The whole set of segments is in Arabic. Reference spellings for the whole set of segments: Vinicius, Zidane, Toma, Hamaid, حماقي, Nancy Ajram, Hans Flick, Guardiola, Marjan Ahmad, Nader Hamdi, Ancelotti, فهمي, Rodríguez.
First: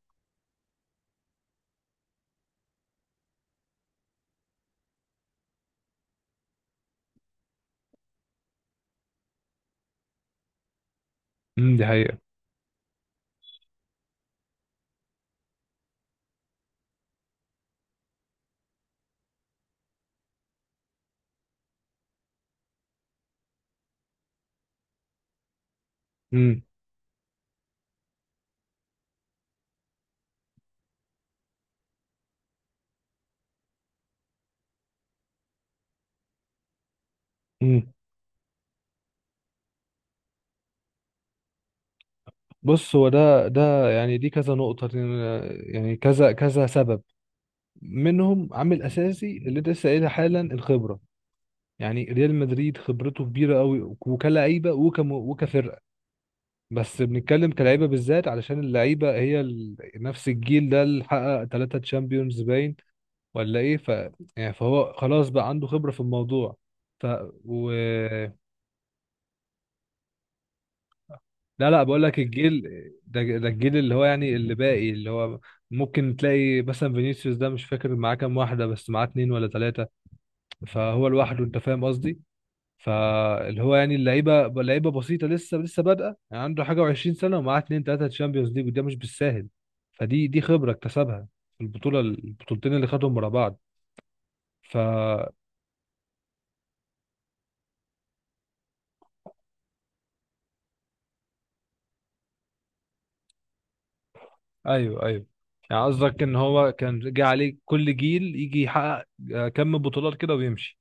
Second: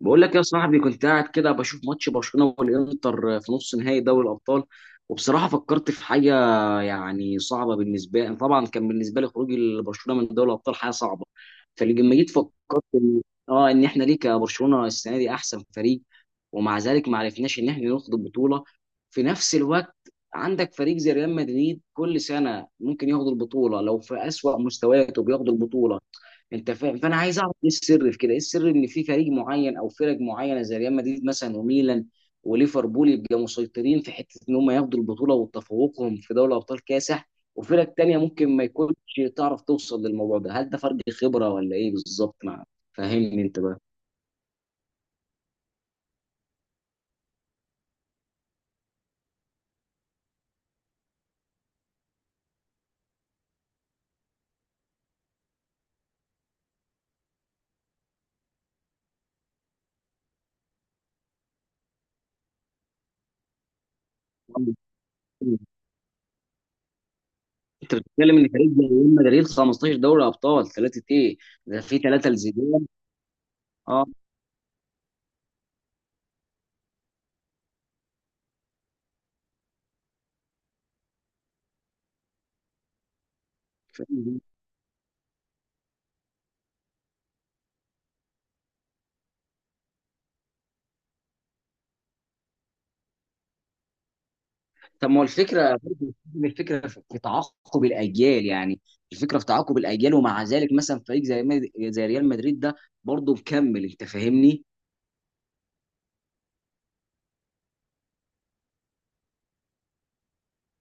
بقول لك يا صاحبي، كنت قاعد كده بشوف ماتش برشلونة والإنتر في نص نهائي دوري الأبطال، وبصراحة فكرت في حاجة يعني صعبة بالنسبة لي. طبعا كان بالنسبة لي خروج برشلونة من دوري الأبطال حاجة صعبة. دي فلما حقيقة. جيت فكرت إن احنا ليه كبرشلونة السنة دي أحسن فريق ومع ذلك ما عرفناش إن احنا ناخد البطولة. في نفس الوقت عندك فريق زي ريال مدريد كل سنة ممكن ياخد البطولة، لو في أسوأ مستوياته بياخد البطولة. امم. انت فاهم؟ فانا عايز اعرف ايه السر في كده، ايه السر ان في فريق معين او فرق معينه زي ريال مدريد مثلا وميلان وليفربول يبقى مسيطرين، في حته ان هم ياخدوا البطوله وتفوقهم في دوري ابطال كاسح، امم. وفرق تانية ممكن ما يكونش تعرف توصل للموضوع ده. هل ده فرق خبره ولا ايه بالظبط؟ مع بص، هو فهمني ده انت بقى. ده يعني دي كذا نقطة. يعني كذا كذا سبب، منهم عامل أساسي اللي أنت لسه قايلها حالا، الخبرة. يعني ريال مدريد خبرته كبيرة قوي، وكلعيبة وكم وكفرقة. بس بنتكلم كلعيبة بالذات، علشان اللعيبة هي نفس الجيل ده اللي حقق ثلاثة تشامبيونز، باين ولا إيه؟ يعني فهو خلاص بقى عنده خبرة في الموضوع. ف و... انت بتتكلم ان فريق زي ريال مدريد 15 دوري ابطال ثلاثه ايه، لا ده لا، في بقول لك ثلاثه الجيل لزيدان. ده الجيل اللي هو يعني اللي باقي، اللي هو ممكن تلاقي مثلا فينيسيوس ده، مش فاكر معاه كام واحدة، بس معاه اتنين ولا تلاتة، فهو لوحده. انت فاهم قصدي؟ فاللي هو يعني اه، اللعيبة، لعيبة بسيطة لسه، لسه بادئة، يعني عنده حاجة وعشرين سنة ومعاه اتنين تلاتة تشامبيونز ليج، وده مش بالساهل. فدي خبرة اكتسبها في البطولة، البطولتين اللي خدهم ورا بعض. فا طب ما هو الفكره، من الفكره في تعاقب الاجيال يعني. الفكره في تعاقب الاجيال، ومع ذلك مثلا فريق زي زي ريال مدريد ده برضه مكمل، انت فاهمني. ايوه، ايوه، يعني قصدك ان هو كان جه عليه كل جيل يجي يحقق كم بطولات كده ويمشي؟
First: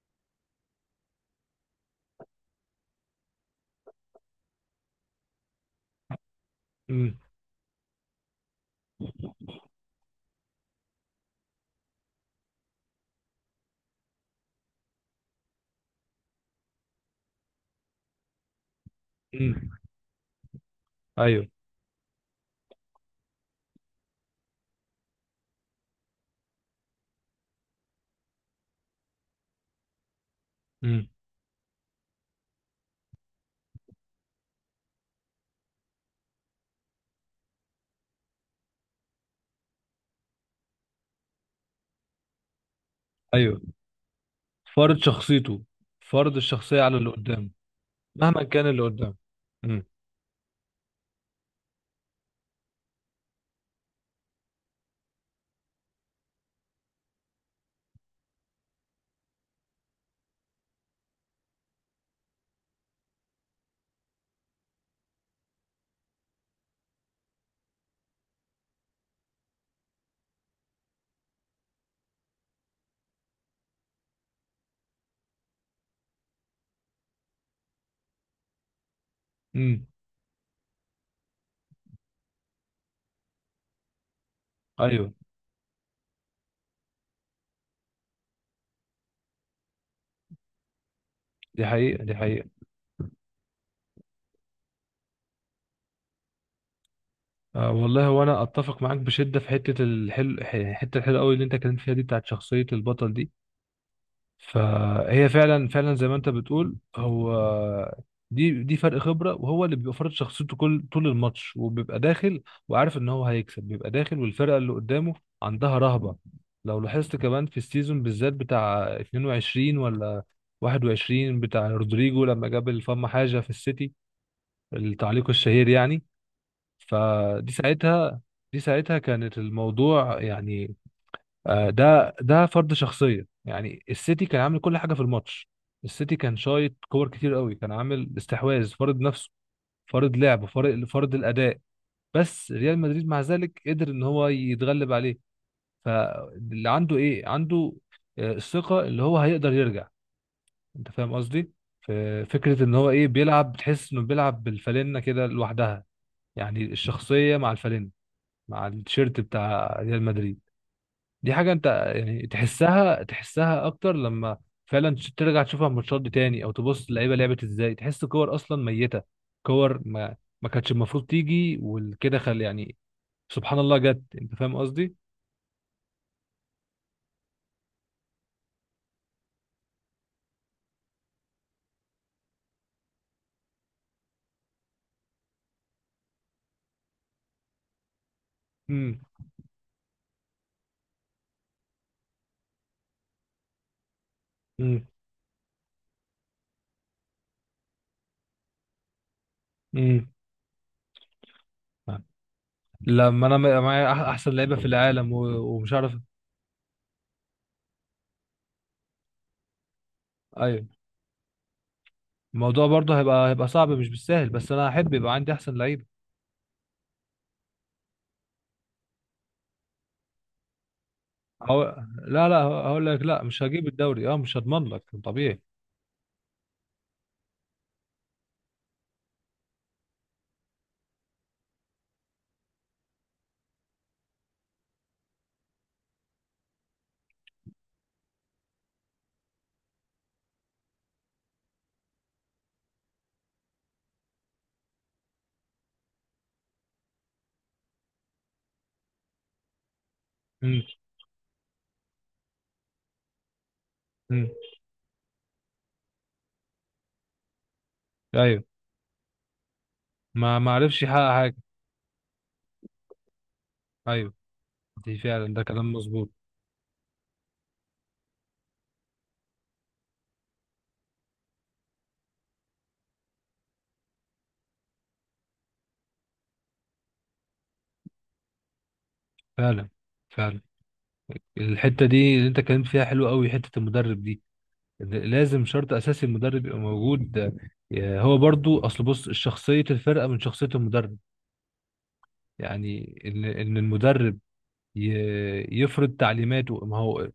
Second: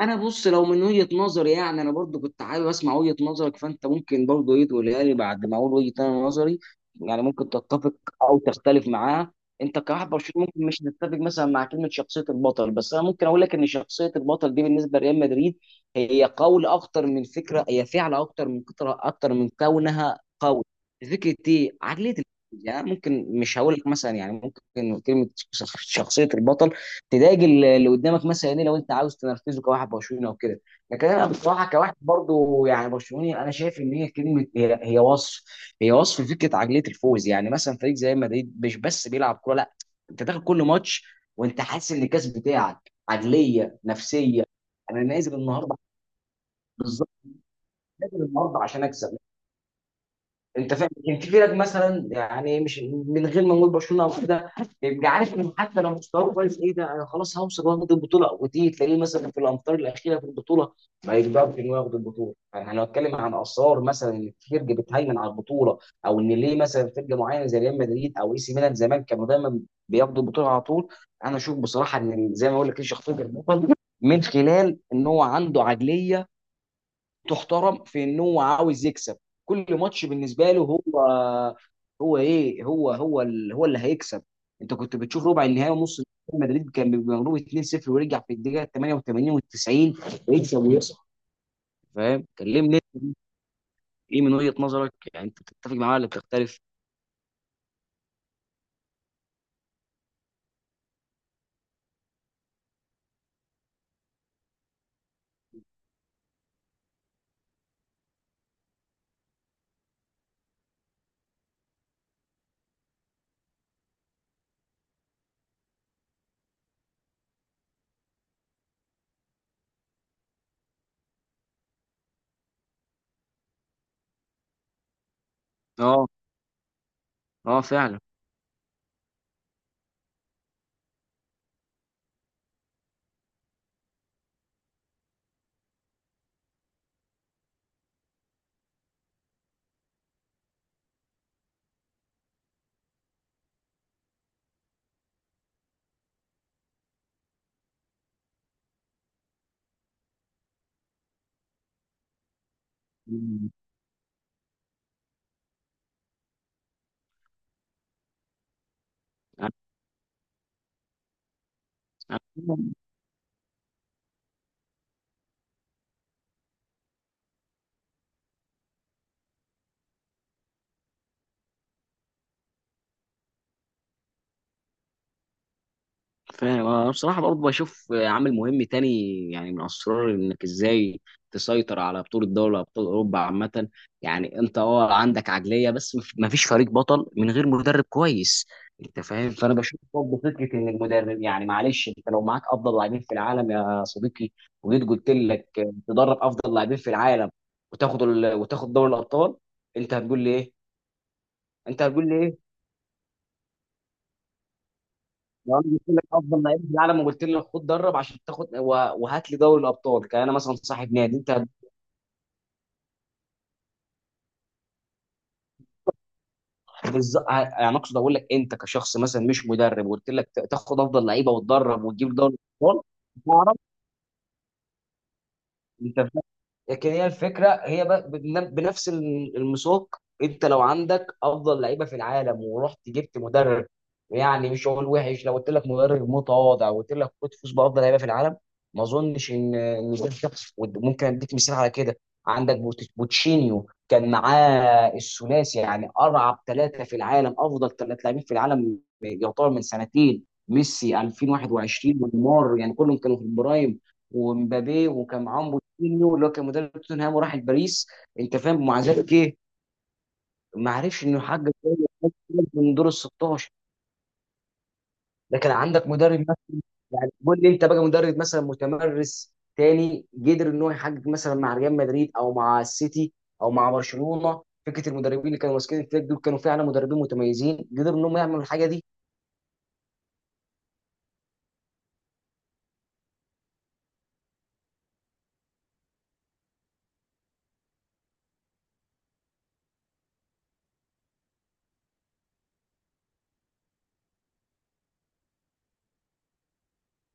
انا بص، لو من وجهة نظري يعني انا برضو كنت حابب اسمع وجهة نظرك، فانت ممكن برضو ايه تقولها لي بعد ما اقول وجهة أنا نظري. امم. يعني ممكن تتفق او تختلف معاها. انت كواحد برشلوني ممكن مش تتفق مثلا مع كلمة شخصية البطل، بس انا ممكن اقول لك ان شخصية البطل دي بالنسبة لريال مدريد هي قول اكتر من فكرة، هي فعل اكتر من كترة اكتر من امم. كونها قول، فكرة ايوه. ايه عقلية الفوز. يعني ممكن مش هقول لك مثلا يعني ممكن كلمة شخصية البطل تضايق اللي قدامك مثلا ايه لو انت عاوز تنرفزه كواحد برشلونه وكده. لكن امم. انا بصراحه كواحد برضو يعني برشلوني، انا شايف ان هي كلمه، هي وصف، هي وصف فكره عقليه الفوز. يعني مثلا فريق زي مدريد مش بس بيلعب كوره، لا، انت داخل كل ماتش وانت حاسس ان الكاس بتاعك، ايوه، عقليه نفسيه، فرض انا نازل شخصيته. النهارده. فرض الشخصية على اللي بالظبط، قدام، نازل مهما النهارده كان اللي عشان قدام. اكسب. امم. انت فاهم، كان في فرق مثلا يعني مش من غير ما نقول برشلونه او كده، بيبقى عارف ان حتى لو مستواه كويس ايه ده انا خلاص هوصل واخد البطوله، وتيجي تلاقيه مثلا في الامتار الاخيره في البطوله ما يقدرش انه ياخد البطوله. يعني انا بتكلم عن اسرار مثلا ان في فرقه بتهيمن على البطوله، او ان ليه مثلا فرقه معينه زي ريال مدريد او اي سي ميلان زمان كانوا دايما بياخدوا البطوله على طول. انا اشوف بصراحه ان زي ما اقول لك ايه، شخصيه البطل من خلال ان هو عنده عقليه تحترم، في ان هو عاوز يكسب كل امم. ماتش بالنسبه له. هو هو ايه هو هو ال- هو اللي هيكسب. انت كنت ايوه، بتشوف ربع النهائي ونص النهائي، مدريد كان بيبقى مغلوب 2-0 ويرجع في الدقيقه 88 و90 يكسب ويصعد. دي حقيقة، دي فاهم، حقيقة. كلمني، ايه من وجهه نظرك؟ يعني انت بتتفق معايا ولا بتختلف؟ آه والله، وانا اتفق معاك بشدة في حتة الحلو، الحتة الحلوة قوي اللي انت اتكلمت فيها دي، بتاعت شخصية البطل دي. فهي فعلا فعلا زي ما انت بتقول. هو دي فرق خبره، وهو اللي بيبقى فرض شخصيته كل طول الماتش، وبيبقى داخل وعارف ان هو هيكسب، بيبقى داخل والفرقه اللي قدامه عندها رهبه. لو لاحظت كمان، في السيزون بالذات بتاع 22 ولا 21، بتاع رودريجو لما جاب الفم حاجه في السيتي، التعليق الشهير يعني، اه، فدي اه، ساعتها. دي ساعتها كانت الموضوع يعني ده فرض شخصيه. يعني السيتي كان عامل كل حاجه في الماتش، السيتي كان شايط كور كتير قوي، كان عامل استحواذ، فرض نفسه، فرض لعب، فرض الاداء. بس ريال مدريد مع ذلك قدر ان هو يتغلب عليه. فاللي عنده، ايه عنده؟ الثقه اللي هو هيقدر يرجع. انت فاهم قصدي؟ ف- فكره ان هو ايه، فعلا، بيلعب، بتحس انه بيلعب بالفالنه كده لوحدها. يعني الشخصيه مع الفالنه، مع التيشيرت بتاع ريال مدريد، دي حاجة انت يعني تحسها، تحسها اكتر لما فعلا ترجع تشوفها الماتشات دي تاني، او تبص اللعيبة لعبت ازاي، تحس كور اصلا ميتة، كور ما كانتش المفروض تيجي وكده، خل يعني، سبحان الله جت. انت فاهم قصدي؟ فاهم. انا بصراحه برضه بشوف عامل مهم تاني، يعني من اسرار انك ازاي تسيطر على بطوله دوري ابطال اوروبا عامه. يعني انت اه عندك عقليه بس مفيش فريق بطل من غير مدرب كويس. امم. انت فاهم، فانا بشوف برضه فكره ان المدرب يعني معلش، انت لو معاك افضل لاعبين في العالم يا صديقي، امم. وجيت قلت لك تدرب افضل لاعبين في العالم وتاخد وتاخد دوري الابطال، انت امم. هتقول لي ايه؟ انت هتقول لي ايه؟ لما انا معايا احسن لعيبة في العالم لو انا ومش قلت عارف. لك افضل لعيب في العالم وقلت لك خد درب عشان تاخد وهات لي دوري الابطال، كان انا مثلا ايوه، صاحب نادي انت. الموضوع برضه هيبقى، هيبقى صعب، مش بالسهل، بس انا احب يبقى عندي احسن لعيبة. بالز... يعني اقصد اقول لك انت كشخص مثلا مش مدرب، وقلت لك تاخد افضل لعيبه أو... وتدرب وتجيب لا دوري لا، الابطال، هقول لك، لا مش تعرف هجيب الدوري، اه مش هضمن لك طبيعي. انت. لكن هي الفكره هي بنفس المساق، انت لو عندك افضل لعيبه في العالم ورحت جبت مدرب يعني مش هقول وحش، لو قلت لك مدرب متواضع وقلت لك خد فوز بافضل لعيبه في العالم، ما اظنش ان ده، شخص ممكن اديك مثال على كده. عندك بوتشينيو كان معاه الثلاثي، يعني ارعب ثلاثه في العالم، افضل ثلاث لاعبين في العالم يعتبر من سنتين، امم. ميسي 2021 ونيمار، يعني كلهم كانوا في البرايم، امم. ومبابي. وكان معاهم مورينيو اللي هو كان مدرب توتنهام وراح لباريس. انت ايوه. فاهم، مع ذلك ايه، ما ما عرفش عرفش يحقق انه حاجة. يحقق من دور ال 16. أيوة، دي فعلا، ده ده كان كلام عندك مظبوط. مدرب مثلا يعني، قول لي انت بقى مدرب مثلا متمرس تاني قدر ان هو يحقق مثلا مع ريال مدريد او مع السيتي او مع برشلونه. فكره المدربين اللي كانوا ماسكين الفريق دول كانوا فعلا مدربين متميزين قدروا انهم يعملوا الحاجه دي. فعلا. فعلا. الحتة دي اللي أنت اتكلمت فيها حلوة أوي، حتة المدرب دي. لازم شرط أساسي المدرب يبقى موجود. آه، هو برضو أصل، بص، شخصية الفرقة من شخصية المدرب. يعني إن المدرب يفرض تعليماته، ما هو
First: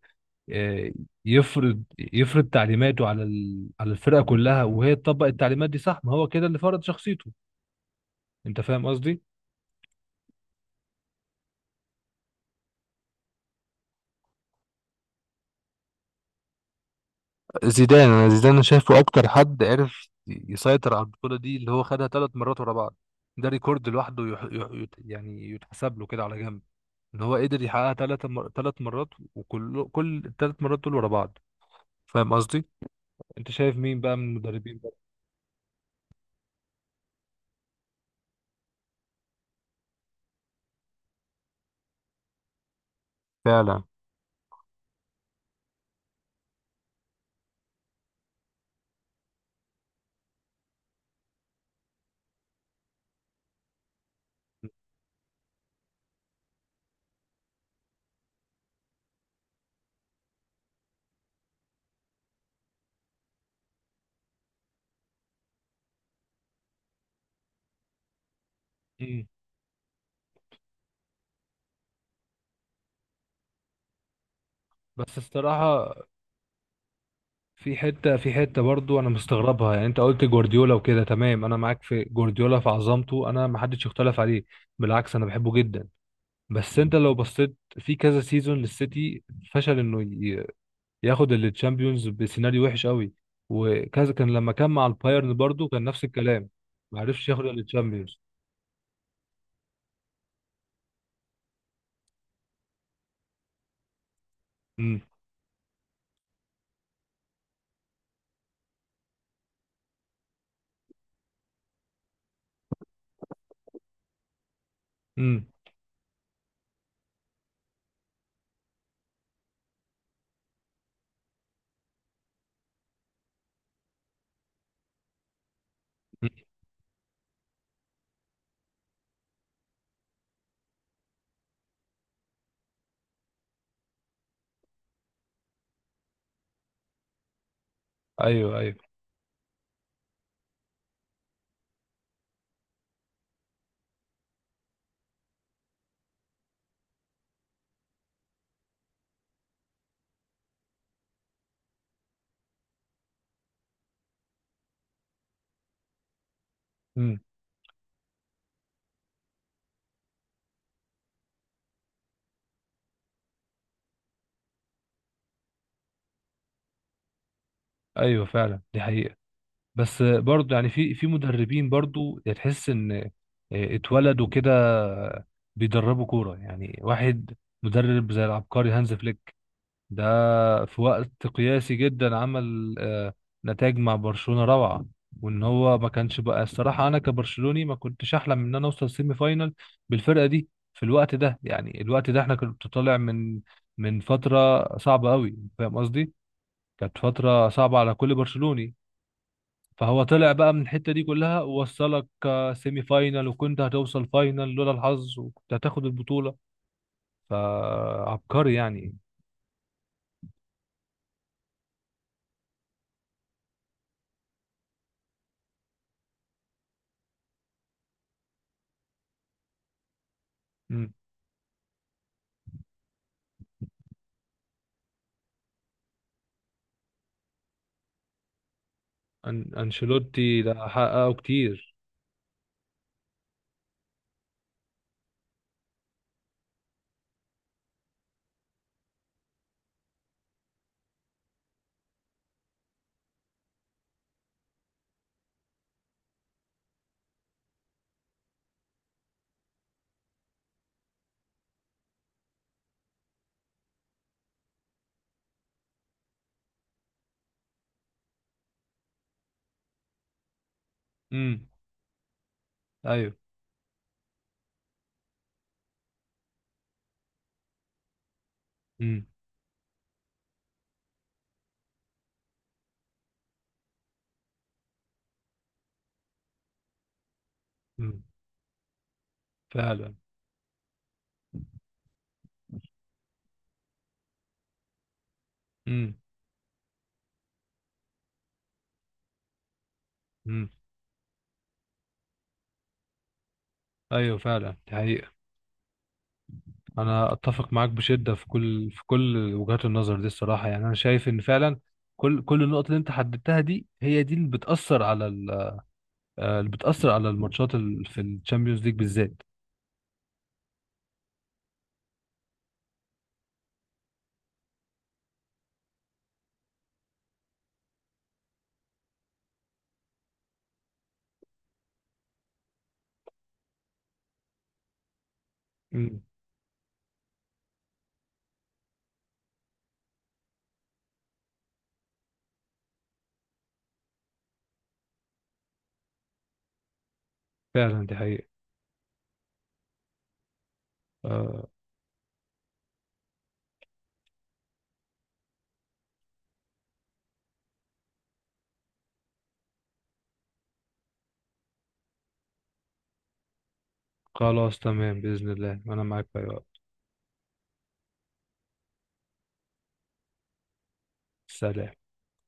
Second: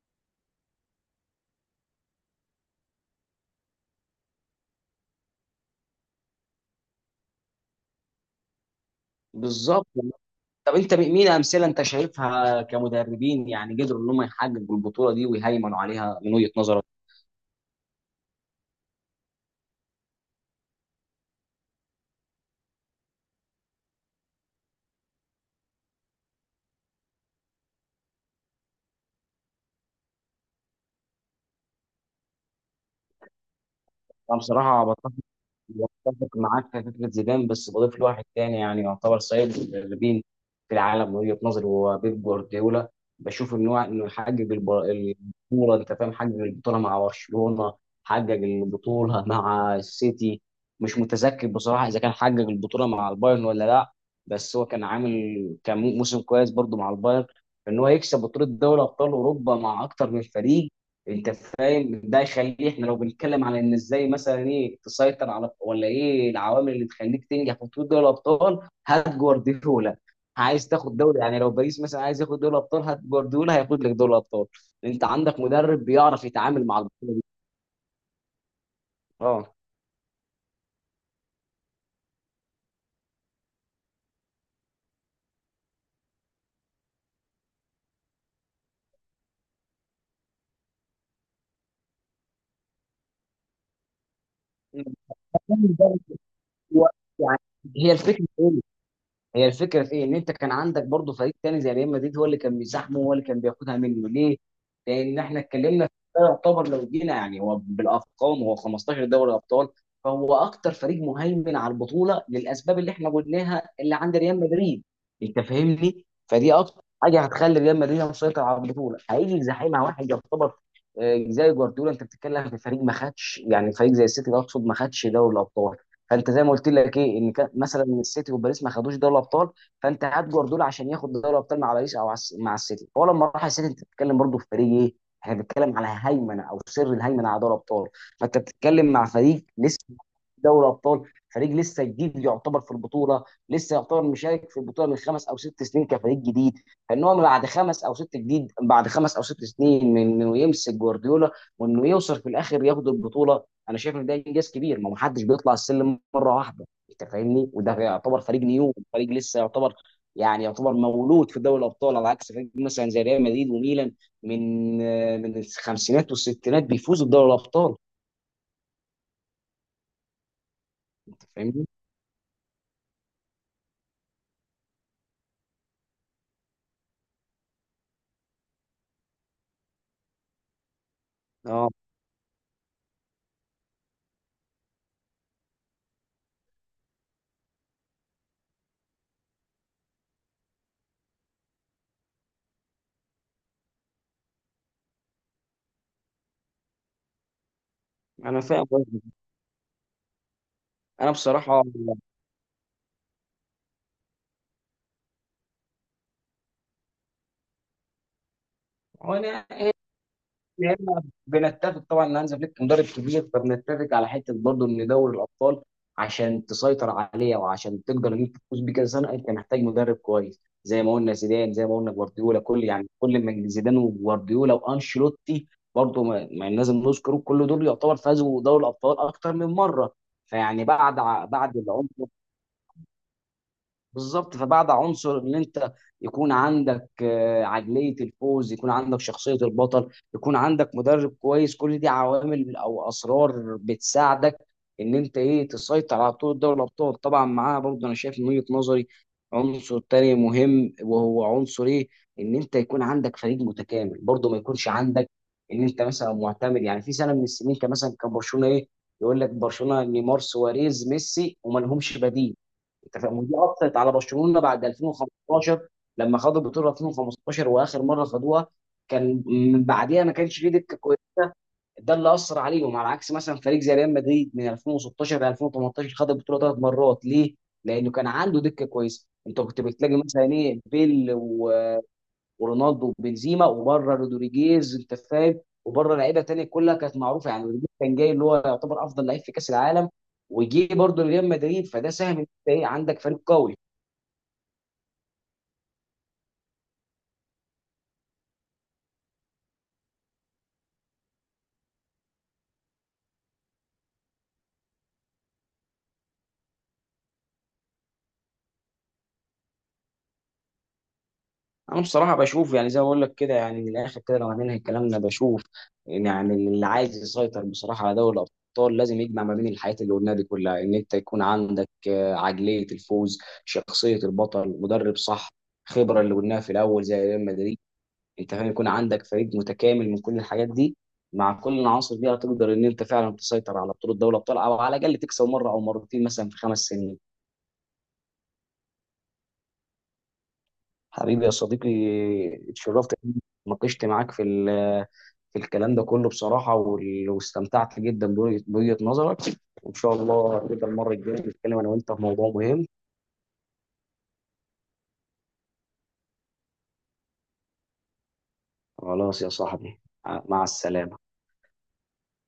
آه، يفرض يفرض تعليماته على على الفرقة كلها، وهي تطبق التعليمات دي، صح؟ ما هو كده اللي فرض شخصيته. أنت فاهم قصدي؟ بالظبط. طب انت مين امثله انت شايفها كمدربين يعني قدروا ان هم يحققوا البطوله دي ويهيمنوا عليها من وجهه نظرك؟ زيدان، انا زيدان شايفه اكتر حد عرف يسيطر على البطوله دي، اللي هو خدها ثلاث مرات ورا بعض. ده ريكورد لوحده، يعني يتحسب له كده على جنب، ان هو قدر يحققها ثلاث مرات، وكل الثلاث مرات دول ورا بعض. فاهم قصدي؟ انت شايف مين بقى من انا المدربين بصراحه بقى؟ متفق معاك في فكرة زيدان، بس بضيف له واحد تاني يعني يعتبر سيد المدربين في العالم من وجهة نظري، هو بيب جوارديولا. بشوف إن هو فعلا. إنه يحقق البطولة، أنت فاهم، حقق البطولة مع برشلونة، حقق البطولة مع السيتي. مش متذكر بصراحة إذا كان حقق البطولة مع البايرن ولا لأ، بس هو كان عامل كان موسم كويس برضه مع البايرن. إن هو يكسب بطولة دوري أبطال أوروبا مع أكتر من فريق، انت فاهم ده يخليه. احنا لو بنتكلم على ان ازاي مثلا ايه تسيطر على، ولا ايه العوامل اللي تخليك تنجح في بطوله دوري الابطال، هات مم. جوارديولا. عايز تاخد دوري يعني، لو باريس مثلا عايز ياخد دوري الابطال هات جوارديولا، هياخد لك دوري الابطال. انت بس عندك مدرب الصراحه، بيعرف يتعامل مع البطوله دي. في حته برضو انا اه. مستغربها. يعني انت قلت جوارديولا وكده، تمام، انا معاك في جوارديولا، في عظمته، انا ما حدش يختلف عليه. بالعكس انا بحبه جدا. بس انت لو بصيت في كذا سيزون للسيتي، فشل انه ياخد التشامبيونز بسيناريو وحش قوي، وكذا كان لما كان مع البايرن برضو، كان نفس الكلام، ما عرفش يعني ياخد هي التشامبيونز. الفكره، هي الفكره في ايه، ان انت كان عندك برضه فريق تاني زي ريال مدريد هو اللي كان بيزاحمه، هو اللي كان بياخدها منه ليه؟ امم. لان احنا اتكلمنا في ده، يعتبر لو جينا يعني هو بالارقام هو 15 دوري ابطال، فهو اكتر فريق مهيمن على البطوله للاسباب اللي احنا قلناها اللي عند ريال مدريد. انت امم. فاهمني؟ فدي اكتر حاجه هتخلي ريال مدريد مسيطر على البطوله. هيجي يزاحمها واحد يعتبر زي جوارديولا، انت بتتكلم في فريق ما خدش، يعني فريق زي السيتي اقصد ما خدش دوري الابطال. فانت زي ما قلت لك ايه، ان كان مثلا السيتي وباريس ما خدوش دوري الابطال، فانت هات جوارديولا عشان ياخد دوري الابطال مع باريس او مع السيتي. هو لما راح السيتي، انت بتتكلم برضه في فريق ايه، احنا بنتكلم على هيمنه او سر الهيمنه على دوري الابطال، فانت ايوه، ايوه. بتتكلم مع فريق لسه دوري ابطال، فريق لسه جديد يعتبر في البطوله، لسه يعتبر مشارك في البطوله من خمس او ست سنين كفريق جديد. فان هو بعد خمس او ست جديد، بعد خمس او ست سنين من انه يمسك جوارديولا وانه يوصل في الاخر ياخد البطوله، انا شايف ان ده انجاز كبير. ما محدش بيطلع السلم مره واحده، انت امم. فاهمني. وده يعتبر فريق نيو، فريق لسه يعتبر يعني، يعتبر مولود في دوري الابطال، على عكس فريق مثلا زي ريال مدريد وميلان من من الخمسينات والستينات بيفوزوا بدوري الابطال. ايوه، فعلا دي حقيقة. بس برضو يعني في انت فاهمني، مدربين برضو تحس ان اتولدوا كده، بيدربوا كورة، يعني واحد مدرب زي العبقري هانز فليك ده، في وقت اه، قياسي جدا عمل نتائج مع برشلونة روعة. وان هو ما كانش بقى، الصراحة انا كبرشلوني ما كنتش احلم ان انا اوصل سيمي فاينال بالفرقة دي، في الوقت ده. يعني الوقت ده احنا كنت طالع من فترة صعبة قوي، فاهم قصدي، كانت فترة صعبة على كل انا فاهم برشلوني. قصدك. فهو طلع بقى من الحتة دي انا كلها، بصراحه ووصلك سيمي فاينال، وكنت هتوصل فاينال لولا الحظ، وكنت هتاخد البطولة، فعبقري يعني. أنا هنا بنتفق طبعا ان هانز فليك مدرب كبير. فبنتفق على حته برضه ان دوري الابطال عشان تسيطر عليه وعشان تقدر ان انت تفوز بيه كذا سنه، انت محتاج مدرب كويس، زي ما قلنا زيدان، زي ما قلنا جوارديولا، كل يعني كل ما زيدان وجوارديولا وانشيلوتي برضه ما لازم نذكره، كل دول يعتبر فازوا دوري الابطال اكتر من مره. أنشيلوتي فيعني ده بعد حققه بعد كتير. العمر، بالظبط، فبعد عنصر ان انت يكون عندك عقليه الفوز، يكون عندك شخصيه البطل، يكون عندك مدرب كويس، كل دي عوامل او اسرار بتساعدك ان انت ايه تسيطر على بطوله دوري الابطال. طبعا معاها برضه انا شايف من وجهه نظري عنصر تاني مهم، وهو عنصر ايه، ان انت يكون عندك فريق متكامل. برضه ما يكونش عندك ان انت مثلا معتمد، يعني في سنه من السنين كان مثلا كان برشلونه ايه يقول لك برشلونه نيمار سواريز ميسي، امم. وما لهمش بديل، انت فاهم، ايوه. ودي اثرت على برشلونه بعد 2015، لما خدوا البطوله 2015 واخر مره خدوها، امم. كان من بعديها ما كانش فيه دكه كويسه. ده اللي اثر عليهم، على عكس مثلا فريق زي ريال مدريد من 2016 ل 2018 خد البطوله ثلاث مرات. ليه؟ لانه امم. كان عنده دكه كويسه، انت كنت فعلا. بتلاقي مثلا ايه بيل ورونالدو وبنزيما وبره رودريجيز، انت فاهم، وبره امم. لعيبه تانيه كلها كانت معروفه، يعني رودريجيز كان جاي اللي هو يعتبر افضل لعيب في كاس العالم امم. وجي برضه لريال مدريد، فده ساهم ان انت ايه عندك فريق قوي. ايوه، فعلا دي حقيقة. انا اتفق معاك بشدة في كل وجهات النظر دي الصراحة، يعني انا شايف ان فعلا كل النقط اللي انت حددتها دي، هي دي اللي بتأثر على ال... آه، اللي بتأثر على الماتشات في الشامبيونز ليج بالذات. انا بصراحه بشوف يعني زي ما بقول لك كده، يعني من الاخر كده لو هننهي كلامنا، بشوف إن يعني اللي عايز يسيطر بصراحه على دوري الابطال لازم يجمع ما بين الحاجات اللي قلناها دي كلها، ان انت يكون عندك عقليه الفوز، شخصيه البطل، مدرب صح، خبره امم. اللي قلناها في الاول زي ريال مدريد، انت فاهم، يكون عندك فريق متكامل من كل الحاجات دي. مع كل العناصر دي هتقدر ان انت فعلا تسيطر على بطوله دوري الابطال، او على الاقل تكسب مره او مرتين مثلا في خمس سنين. فعلا دي حقيقة. حبيبي يا آه. صديقي، اتشرفت إني ناقشت معاك في في الكلام ده كله بصراحة، واستمتعت جدا بوجهة نظرك، وإن شاء الله نبقى المرة الجاية نتكلم أنا وأنت في موضوع مهم. خلاص تمام، بإذن الله انا معاك في أي وقت. خلاص يا صاحبي، مع السلامة. سلام.